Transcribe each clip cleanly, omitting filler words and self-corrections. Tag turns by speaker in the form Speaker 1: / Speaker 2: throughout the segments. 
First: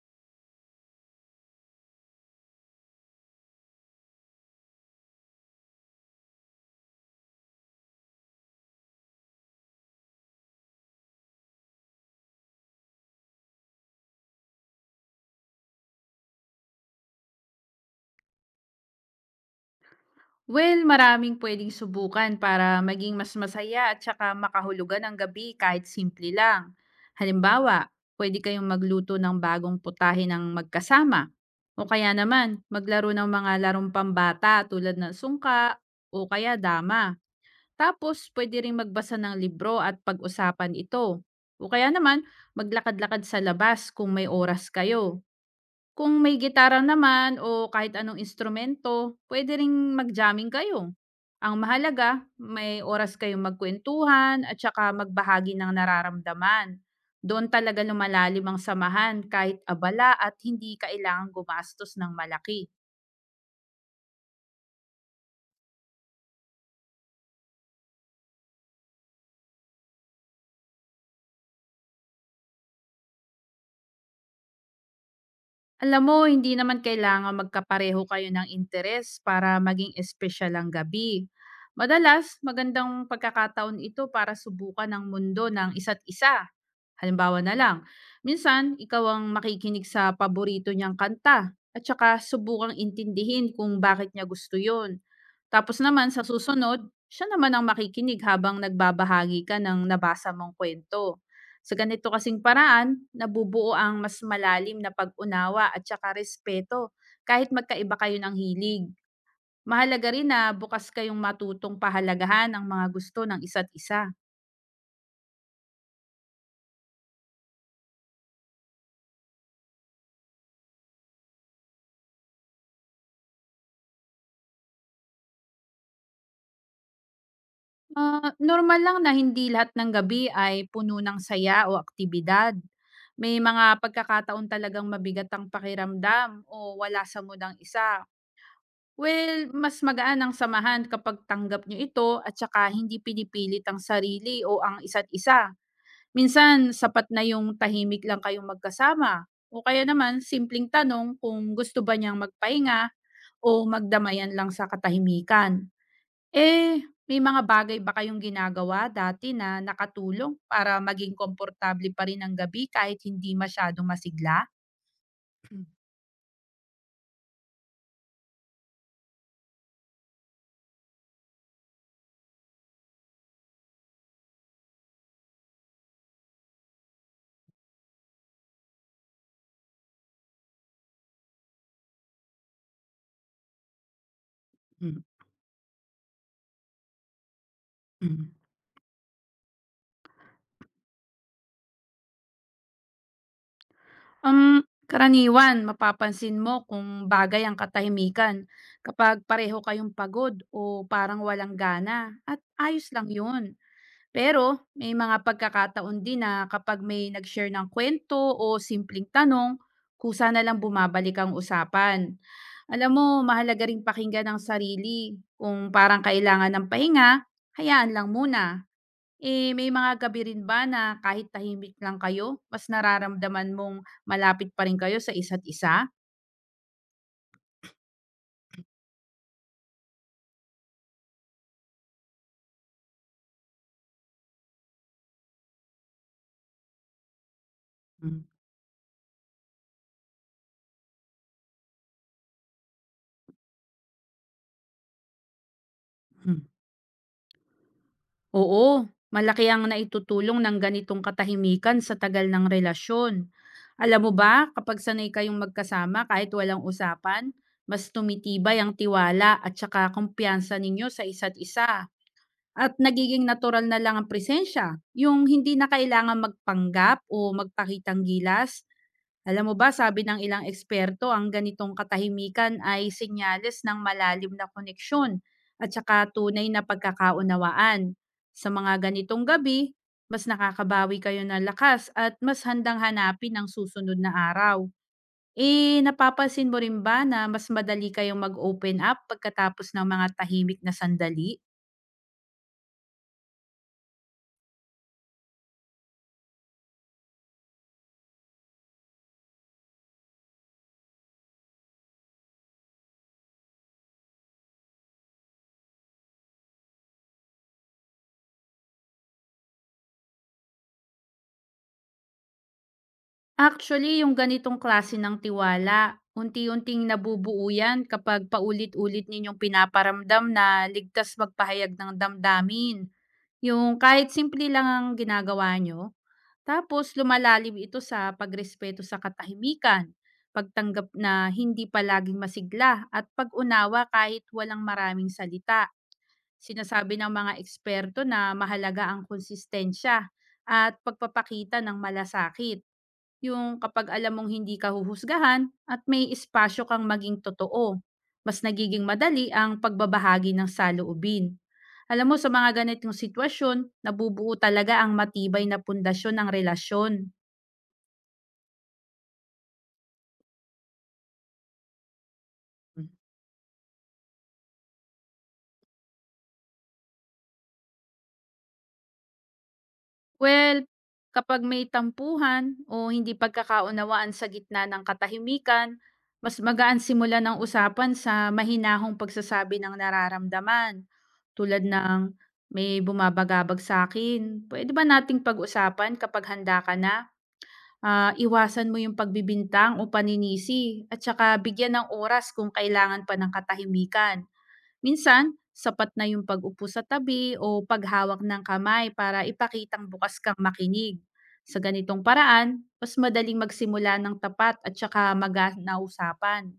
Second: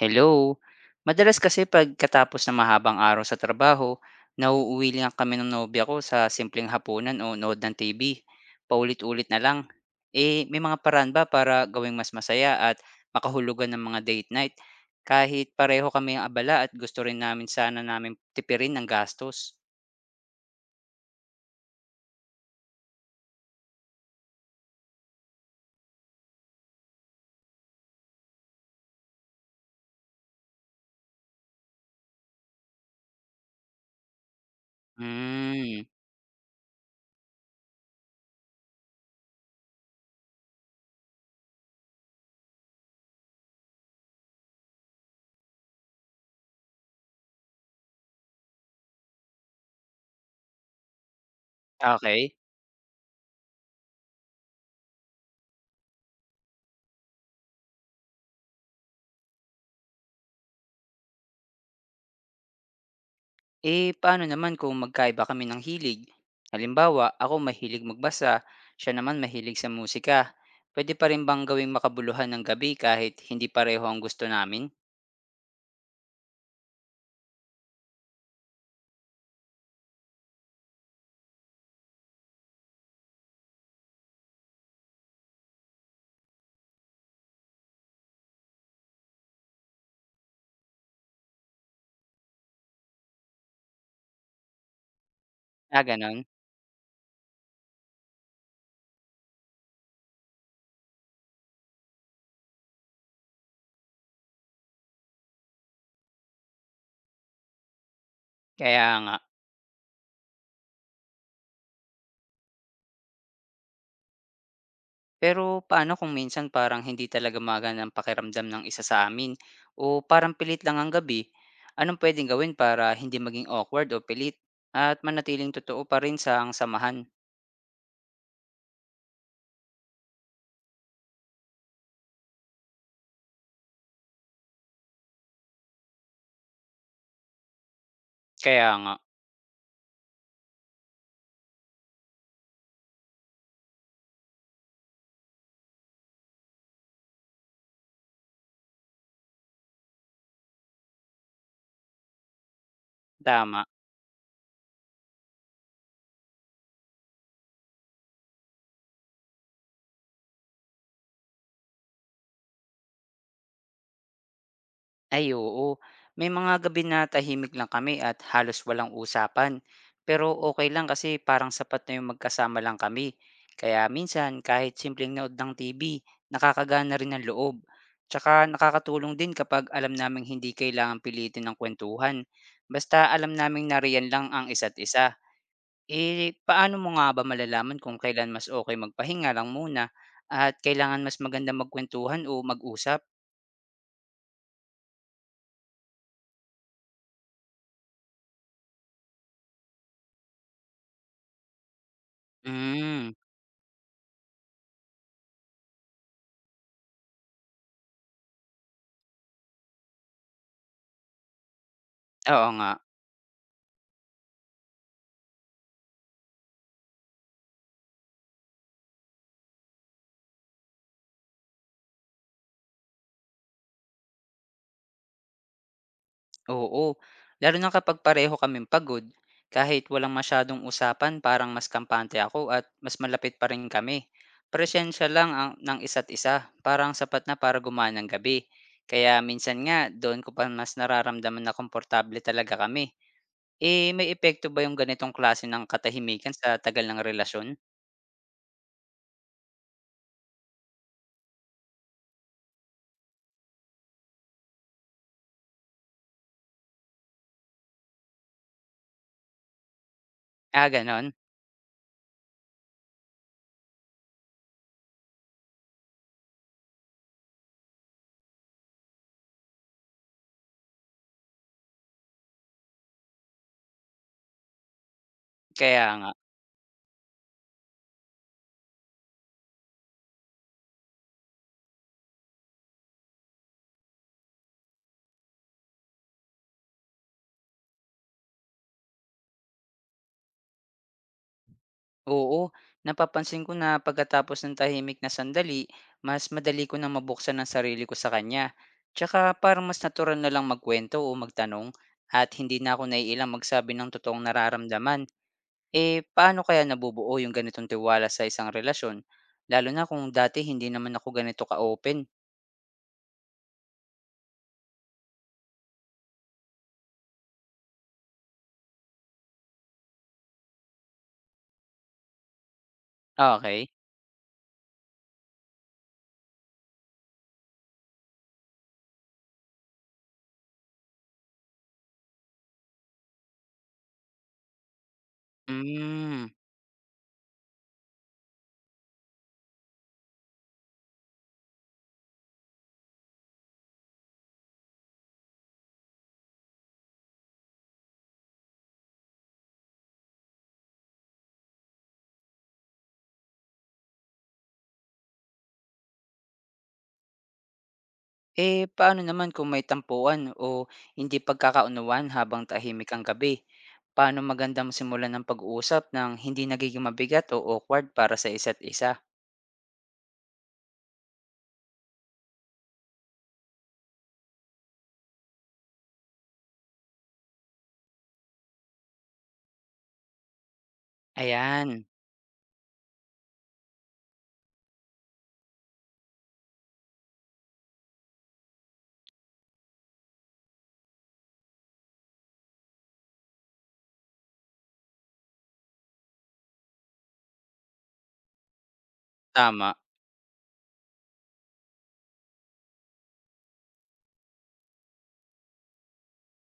Speaker 1: Hello. Madalas kasi pagkatapos ng mahabang araw sa trabaho, nauuwi lang kami ng nobya ko sa simpleng hapunan o nood ng TV. Paulit-ulit na lang. Eh, may mga paraan ba para gawing mas masaya at makahulugan ng mga date night? Kahit pareho kami ang abala at gusto rin namin sana tipirin ang gastos.
Speaker 2: Well, maraming pwedeng subukan para maging mas masaya at saka makahulugan ang gabi kahit simple lang. Halimbawa, pwede kayong magluto ng bagong putahe ng magkasama. O kaya naman, maglaro ng mga larong pambata tulad ng sungka
Speaker 1: Hmm,
Speaker 2: o kaya dama. Tapos, pwede rin magbasa ng libro at pag-usapan ito. O kaya naman, maglakad-lakad sa labas kung may oras kayo. Kung may gitara naman o kahit anong instrumento, puwede ring mag-jamming kayo. Ang mahalaga,
Speaker 1: okay.
Speaker 2: may oras kayong magkuwentuhan at saka magbahagi ng nararamdaman. Doon talaga lumalalim ang samahan kahit abala at hindi kailangang gumastos ng malaki.
Speaker 1: Eh, paano naman kung magkaiba kami ng hilig? Halimbawa, ako mahilig magbasa, siya naman mahilig sa musika. Pwede pa rin bang gawing makabuluhan ng gabi kahit hindi pareho ang gusto namin?
Speaker 2: Alam mo, hindi naman kailangan magkapareho kayo ng interes para maging espesyal ang gabi. Madalas, magandang pagkakataon ito para subukan ang mundo ng isa't isa. Halimbawa na lang, minsan ikaw ang makikinig sa paborito niyang kanta at saka subukang intindihin kung bakit niya gusto yon. Tapos
Speaker 1: Ah,
Speaker 2: naman
Speaker 1: ganon.
Speaker 2: sa susunod, siya naman ang makikinig habang nagbabahagi ka ng nabasa mong kwento. Sa ganito kasing paraan, nabubuo ang mas malalim na pag-unawa at saka respeto kahit magkaiba kayo ng hilig.
Speaker 1: Kaya nga.
Speaker 2: Mahalaga rin na bukas kayong matutong pahalagahan ang mga gusto ng isa't isa.
Speaker 1: Pero paano kung minsan parang hindi talaga magana ang pakiramdam ng isa sa amin? O parang pilit lang ang gabi? Anong pwedeng gawin para hindi maging awkward o pilit? At manatiling totoo pa rin sa ang samahan?
Speaker 2: Ah, normal lang na hindi lahat ng gabi ay puno ng saya o aktibidad. May mga pagkakataon talagang mabigat ang pakiramdam o wala sa mood ang isa.
Speaker 1: Kaya nga.
Speaker 2: Well, mas magaan ang samahan kapag tanggap nyo ito at saka hindi pinipilit ang sarili o ang isa't isa. Minsan, sapat na yung tahimik lang kayong magkasama. O kaya naman, simpleng tanong kung gusto ba niyang magpahinga o
Speaker 1: Tama.
Speaker 2: magdamayan lang sa katahimikan. Eh, may mga bagay ba kayong ginagawa dati na nakatulong para maging komportable pa rin ang gabi kahit hindi masyadong masigla?
Speaker 1: Ay oo, may mga gabi na tahimik lang kami at halos walang usapan. Pero okay lang kasi parang sapat na yung magkasama lang kami. Kaya minsan kahit simpleng nood ng TV, nakakagana rin ang loob. Tsaka nakakatulong din kapag alam naming hindi kailangan pilitin ng kwentuhan. Basta alam naming nariyan lang ang isa't
Speaker 2: Mm,
Speaker 1: isa. Eh, paano mo nga ba malalaman kung
Speaker 2: mm.
Speaker 1: kailan mas okay magpahinga lang muna at kailangan mas maganda magkwentuhan o mag-usap?
Speaker 2: Karaniwan mapapansin mo kung bagay ang katahimikan kapag pareho kayong pagod o parang walang gana at ayos lang
Speaker 1: Hmm,
Speaker 2: yun. Pero may mga pagkakataon din na kapag may nag-share ng kwento o simpleng tanong, kusa na lang bumabalik ang usapan.
Speaker 1: oo nga.
Speaker 2: Alam mo, mahalaga ring pakinggan ang sarili. Kung parang kailangan ng pahinga, hayaan lang muna. Eh, may mga gabi rin ba na kahit tahimik lang kayo, mas nararamdaman mong malapit pa rin kayo sa isa't isa?
Speaker 1: Oo, lalo na kapag pareho kaming pagod. Kahit walang masyadong usapan, parang mas kampante ako at mas malapit pa rin kami. Presensya lang ang, ng isa't isa, parang sapat na para gumana ng gabi. Kaya minsan nga, doon ko pa mas nararamdaman na komportable talaga kami. Eh, may epekto ba yung ganitong klase ng katahimikan
Speaker 2: Mhm.
Speaker 1: sa tagal ng relasyon?
Speaker 2: Oo, malaki ang naitutulong ng ganitong katahimikan sa tagal ng relasyon. Alam mo ba, kapag sanay kayong magkasama kahit walang usapan, mas tumitibay ang tiwala at saka kumpiyansa
Speaker 1: Ah,
Speaker 2: ninyo sa
Speaker 1: ganon.
Speaker 2: isa't isa. At nagiging natural na lang ang presensya, yung hindi na kailangan magpanggap o magpakitang gilas. Alam mo ba, sabi ng ilang eksperto, ang ganitong katahimikan ay senyales ng malalim na koneksyon at
Speaker 1: Kaya
Speaker 2: saka
Speaker 1: nga.
Speaker 2: tunay na pagkakaunawaan. Sa mga ganitong gabi, mas nakakabawi kayo ng lakas at mas handang hanapin ang susunod na araw. Eh, napapansin mo rin ba na mas madali kayong mag-open up pagkatapos ng mga tahimik na sandali?
Speaker 1: Oo, napapansin ko na pagkatapos ng tahimik na sandali, mas madali ko na mabuksan ang sarili ko sa kanya. Tsaka parang mas natural na lang magkwento o magtanong at hindi na ako naiilang magsabi ng totoong nararamdaman. Eh, paano kaya nabubuo yung ganitong tiwala sa isang relasyon? Lalo na kung dati hindi naman ako ganito ka-open.
Speaker 2: Actually, yung ganitong klase ng tiwala, unti-unting nabubuo yan kapag paulit-ulit ninyong pinaparamdam na ligtas magpahayag ng damdamin.
Speaker 1: Ah, okay.
Speaker 2: Yung kahit simple lang ang ginagawa nyo, tapos lumalalim ito sa pagrespeto sa katahimikan, pagtanggap na hindi palaging masigla, at pag-unawa kahit walang maraming salita.
Speaker 1: Mm.
Speaker 2: Sinasabi ng mga eksperto na mahalaga ang konsistensya at pagpapakita ng malasakit, yung kapag alam mong hindi ka huhusgahan at may espasyo kang maging totoo, mas nagiging madali ang pagbabahagi ng saloobin. Alam mo, sa mga ganitong sitwasyon, nabubuo talaga ang matibay na pundasyon ng relasyon.
Speaker 1: Eh, paano naman kung may tampuhan o hindi pagkakaunawaan habang tahimik ang gabi? Paano magandang simulan ng pag-uusap ng hindi nagiging mabigat o awkward para sa isa't isa?
Speaker 2: Well, kapag may tampuhan o hindi pagkakaunawaan sa gitna ng katahimikan, mas magaan simula ng usapan sa mahinahong pagsasabi ng nararamdaman. Tulad
Speaker 1: Ayan,
Speaker 2: ng, may bumabagabag sa akin. Pwede ba nating pag-usapan kapag handa ka na? Iwasan mo yung pagbibintang o paninisi at saka bigyan ng oras kung kailangan pa ng katahimikan. Minsan, sapat na yung pag-upo sa tabi o paghawak ng kamay para
Speaker 1: tama.
Speaker 2: ipakitang bukas kang makinig. Sa ganitong paraan, mas madaling magsimula ng tapat at saka magaan na usapan.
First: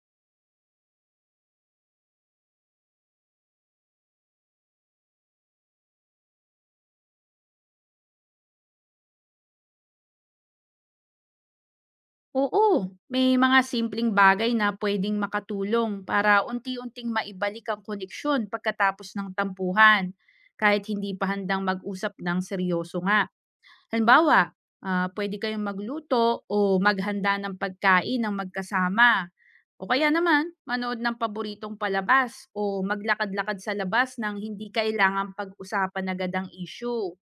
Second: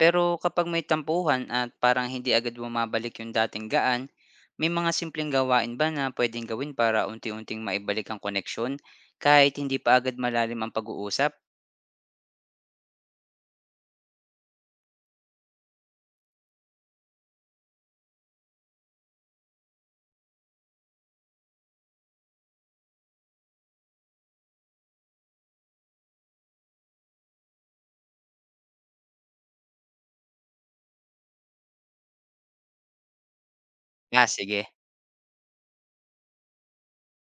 Speaker 1: Pero kapag may tampuhan at parang hindi agad bumabalik yung dating gaan, may mga simpleng gawain ba na pwedeng gawin para unti-unting maibalik ang koneksyon kahit hindi pa agad malalim ang pag-uusap?
Speaker 2: Oo. May mga simpleng bagay na pwedeng makatulong para unti-unting maibalik ang koneksyon pagkatapos ng tampuhan, kahit hindi pa handang mag-usap ng seryoso nga. Halimbawa, ah, puwede kayong magluto o maghanda ng pagkain ng magkasama. O kaya naman, manood ng paboritong palabas o maglakad-lakad sa labas
Speaker 1: Ah,
Speaker 2: nang hindi
Speaker 1: sige.
Speaker 2: kailangang pag-usapan agad ang issue.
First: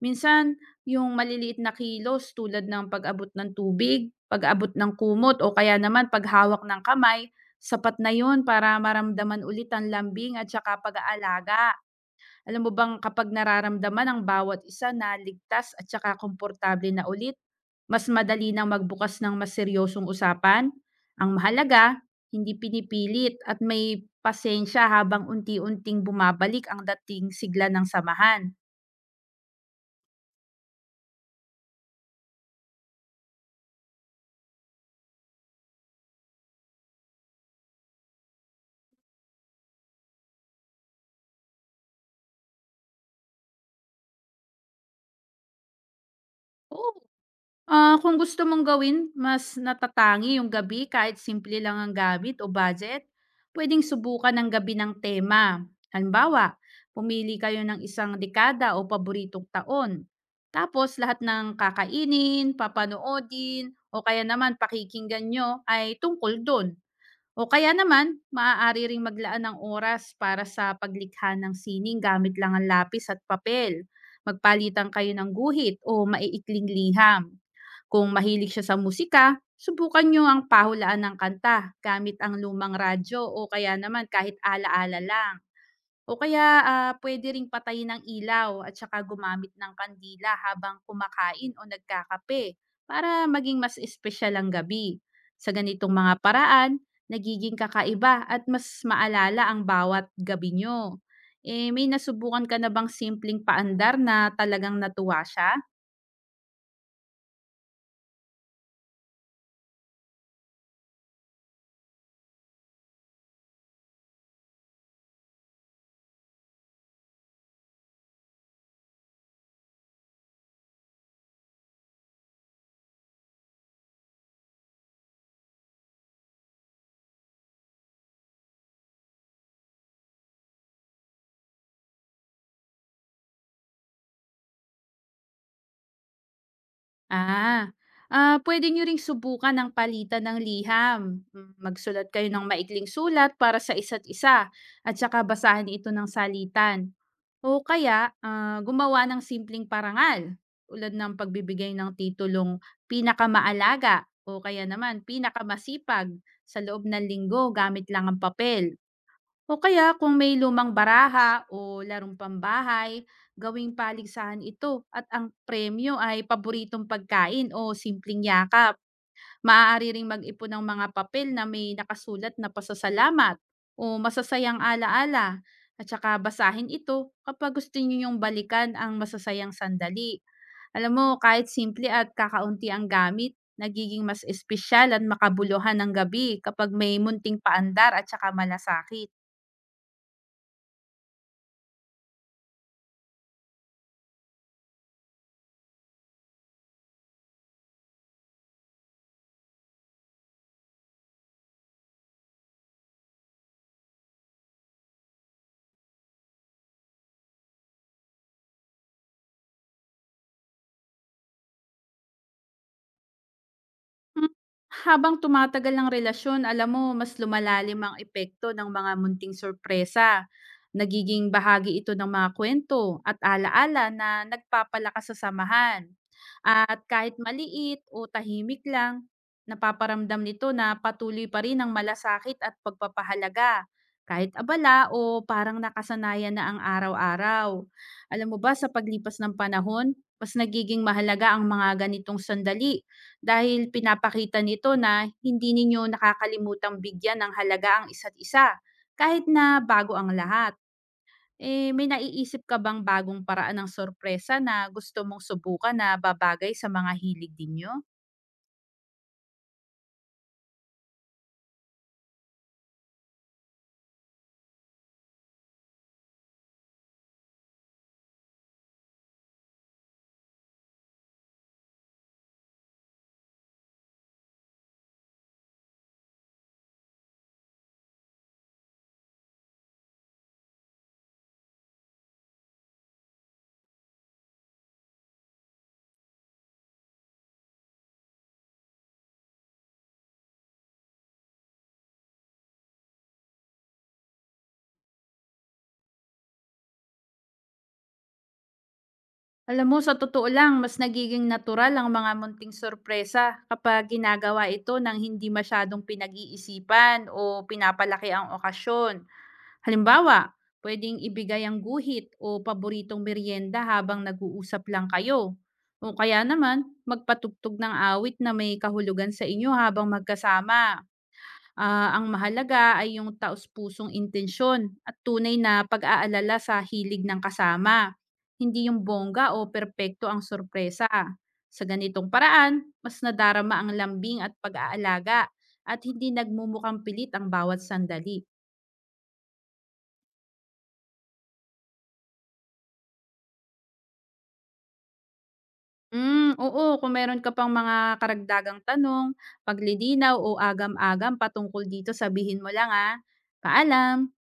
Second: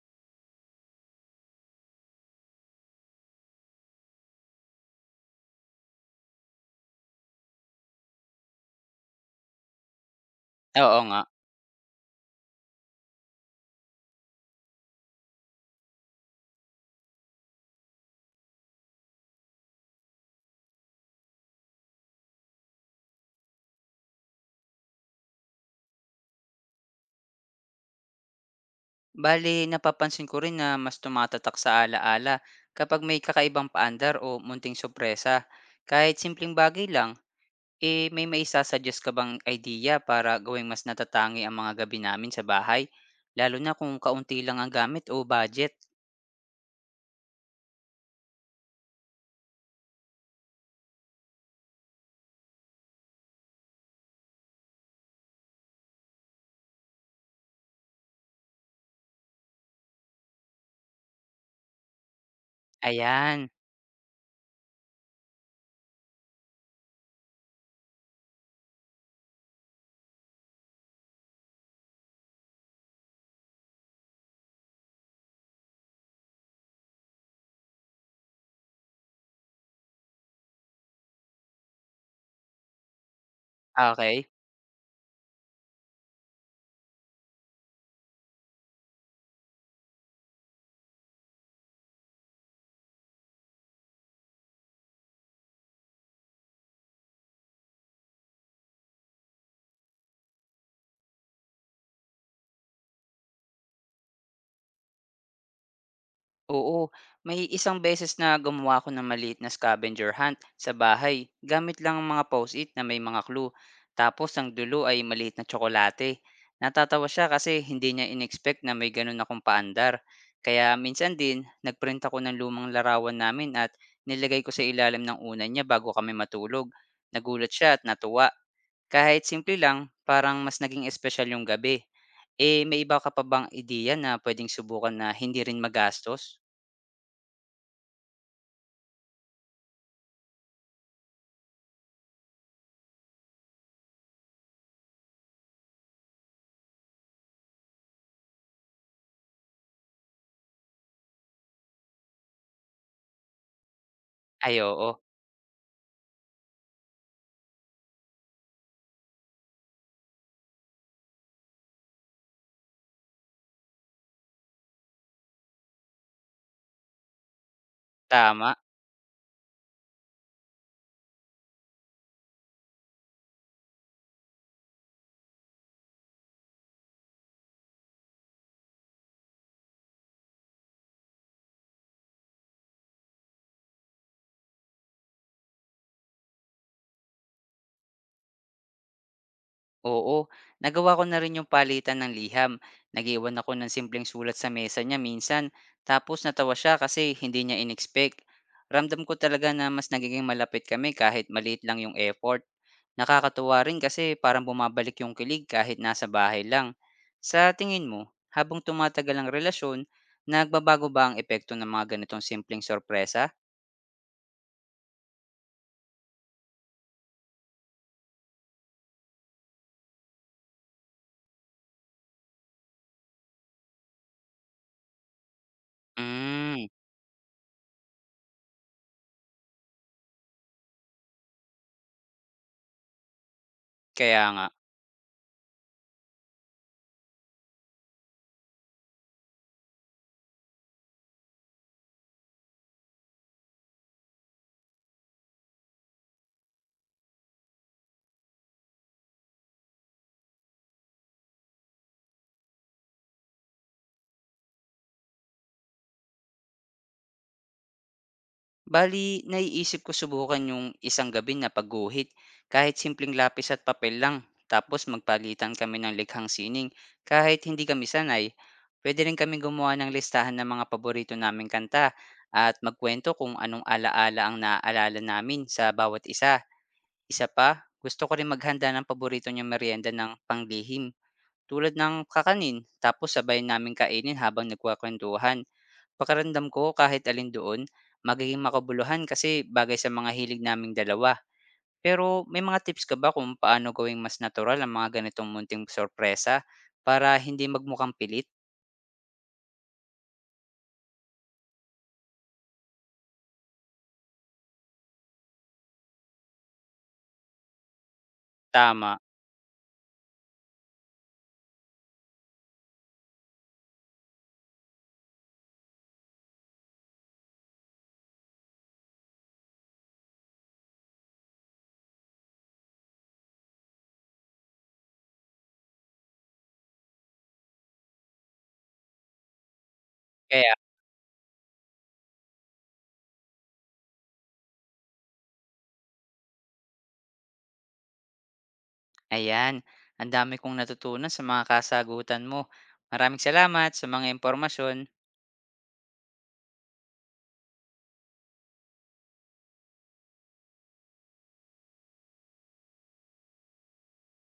Speaker 2: Minsan, yung maliliit na kilos tulad ng pag-abot ng tubig, pag-abot ng kumot o kaya naman paghawak ng kamay, sapat na yun para maramdaman ulit ang lambing at saka
Speaker 1: Oo nga.
Speaker 2: pag-aalaga. Alam mo bang kapag nararamdaman ng bawat isa na ligtas at saka komportable na ulit, mas madali nang magbukas ng mas seryosong usapan? Ang mahalaga, hindi pinipilit at may pasensya habang unti-unting bumabalik ang dating sigla ng samahan.
Speaker 1: Bale, napapansin ko rin na mas tumatatak sa alaala kapag may kakaibang paandar o munting sorpresa. Kahit simpleng bagay lang, eh may maisasuggest ka bang idea para gawing mas natatangi ang mga gabi namin sa bahay? Lalo na kung kaunti lang ang gamit o budget.
Speaker 2: Oo Kung gusto mong gawin mas natatangi yung gabi kahit simple lang ang gamit o budget, pwedeng subukan ng gabi ng tema. Halimbawa, pumili kayo ng isang dekada o paboritong taon. Tapos lahat ng kakainin,
Speaker 1: Ayan,
Speaker 2: papanoodin, o kaya naman pakikinggan nyo ay tungkol doon. O kaya naman, maaari ring maglaan ng oras para sa paglikha ng sining gamit lang ang lapis at papel. Magpalitan kayo ng guhit o maiikling liham. Kung mahilig siya sa musika, subukan niyo ang pahulaan ng kanta gamit ang lumang radyo o kaya naman
Speaker 1: okay.
Speaker 2: kahit ala-ala lang. O kaya pwede ring patayin ang ilaw at saka gumamit ng kandila habang kumakain o nagkakape para maging mas espesyal ang gabi. Sa ganitong mga paraan, nagiging kakaiba at mas maalala ang bawat gabi nyo. Eh, may nasubukan ka na bang simpleng paandar na talagang natuwa siya?
Speaker 1: Oo, may isang beses na gumawa ako ng maliit na scavenger hunt sa bahay gamit lang ang mga post-it na may mga clue. Tapos ang dulo ay maliit na tsokolate. Natatawa siya kasi hindi niya inexpect na may ganun akong paandar. Kaya minsan din, nagprint ako ng lumang larawan namin at nilagay ko sa ilalim ng unan niya bago kami matulog. Nagulat siya at natuwa. Kahit simple lang, parang mas naging espesyal yung gabi. Eh, may iba ka pa bang ideya na pwedeng subukan na hindi rin magastos?
Speaker 2: Ah, Puwede niyo ring subukan ang palitan ng liham. Hmm, magsulat kayo ng maikling sulat para sa isa't isa at saka basahin ito ng salitan. O kaya, gumawa ng simpleng parangal tulad ng pagbibigay ng titulong pinakamaalaga o
Speaker 1: Ay
Speaker 2: kaya
Speaker 1: oo,
Speaker 2: naman pinakamasipag sa loob ng linggo gamit lang ang papel, o kaya kung may lumang baraha o larong pambahay, gawing paligsahan ito at ang premyo ay paboritong pagkain o simpleng
Speaker 1: tama,
Speaker 2: yakap. Maaari ring mag-ipon ng mga papel na may nakasulat na pasasalamat o masasayang alaala at saka basahin ito kapag gusto niyo yung balikan ang masasayang sandali. Alam mo, kahit simple at kakaunti ang gamit, nagiging mas espesyal at makabuluhan ang gabi kapag may munting paandar at saka malasakit.
Speaker 1: oo. Nagawa ko na rin yung palitan ng liham. Nag-iwan ako ng simpleng sulat sa mesa niya minsan, tapos natawa siya kasi hindi niya in-expect. Ramdam ko talaga na mas nagiging malapit kami kahit maliit lang yung effort. Nakakatuwa rin kasi parang bumabalik yung kilig kahit nasa bahay lang. Sa tingin mo, habang tumatagal ang relasyon, nagbabago ba ang epekto ng mga ganitong simpleng sorpresa?
Speaker 2: Hmm, habang tumatagal ang relasyon, alam mo mas lumalalim ang epekto ng mga munting sorpresa. Nagiging bahagi ito ng mga kwento at alaala na nagpapalakas sa samahan.
Speaker 1: Hmm,
Speaker 2: At kahit maliit o tahimik lang, napaparamdam nito na patuloy pa rin ang malasakit at pagpapahalaga
Speaker 1: kaya
Speaker 2: kahit
Speaker 1: nga.
Speaker 2: abala o parang nakasanayan na ang araw-araw. Alam mo ba sa paglipas ng panahon, mas nagiging mahalaga ang mga ganitong sandali dahil pinapakita nito na hindi ninyo nakakalimutang bigyan ng halaga ang isa't isa, kahit na bago ang lahat. Eh, may naiisip ka bang bagong paraan ng sorpresa na gusto mong subukan na babagay sa mga hilig ninyo?
Speaker 1: Bali, naiisip ko subukan yung isang gabi na pagguhit, kahit simpleng lapis at papel lang, tapos magpalitan kami ng likhang sining, kahit hindi kami sanay. Pwede rin kami gumawa ng listahan ng mga paborito naming kanta at magkwento kung anong alaala ang naaalala namin sa bawat isa. Isa pa, gusto ko rin maghanda ng paborito niyang merienda ng panglihim, tulad ng kakanin, tapos sabay namin kainin habang nagkwakwentuhan. Pakiramdam ko kahit alin doon, magiging makabuluhan kasi bagay sa mga hilig naming dalawa. Pero may mga tips ka ba kung paano gawing mas natural ang mga ganitong munting sorpresa para hindi magmukhang pilit?
Speaker 2: Alam mo, sa totoo lang, mas nagiging natural ang mga munting sorpresa kapag ginagawa ito ng hindi masyadong pinag-iisipan o pinapalaki ang okasyon.
Speaker 1: Tama.
Speaker 2: Halimbawa, pwedeng ibigay ang guhit o paboritong merienda habang nag-uusap lang kayo. O kaya naman, magpatugtog ng awit na may kahulugan sa inyo habang magkasama. Ang mahalaga ay yung taus-pusong intensyon at tunay na pag-aalala sa hilig ng kasama. Hindi yung bongga o perpekto ang
Speaker 1: Kaya,
Speaker 2: sorpresa. Sa ganitong paraan, mas nadarama ang lambing at pag-aalaga at hindi nagmumukhang pilit ang bawat sandali.
Speaker 1: ayan, ang dami kong natutunan sa mga kasagutan mo. Maraming salamat sa mga impormasyon.
Speaker 2: Hmm, oo kung meron ka pang mga karagdagang tanong, paglilinaw o agam-agam patungkol dito sabihin mo lang, ah. Paalam.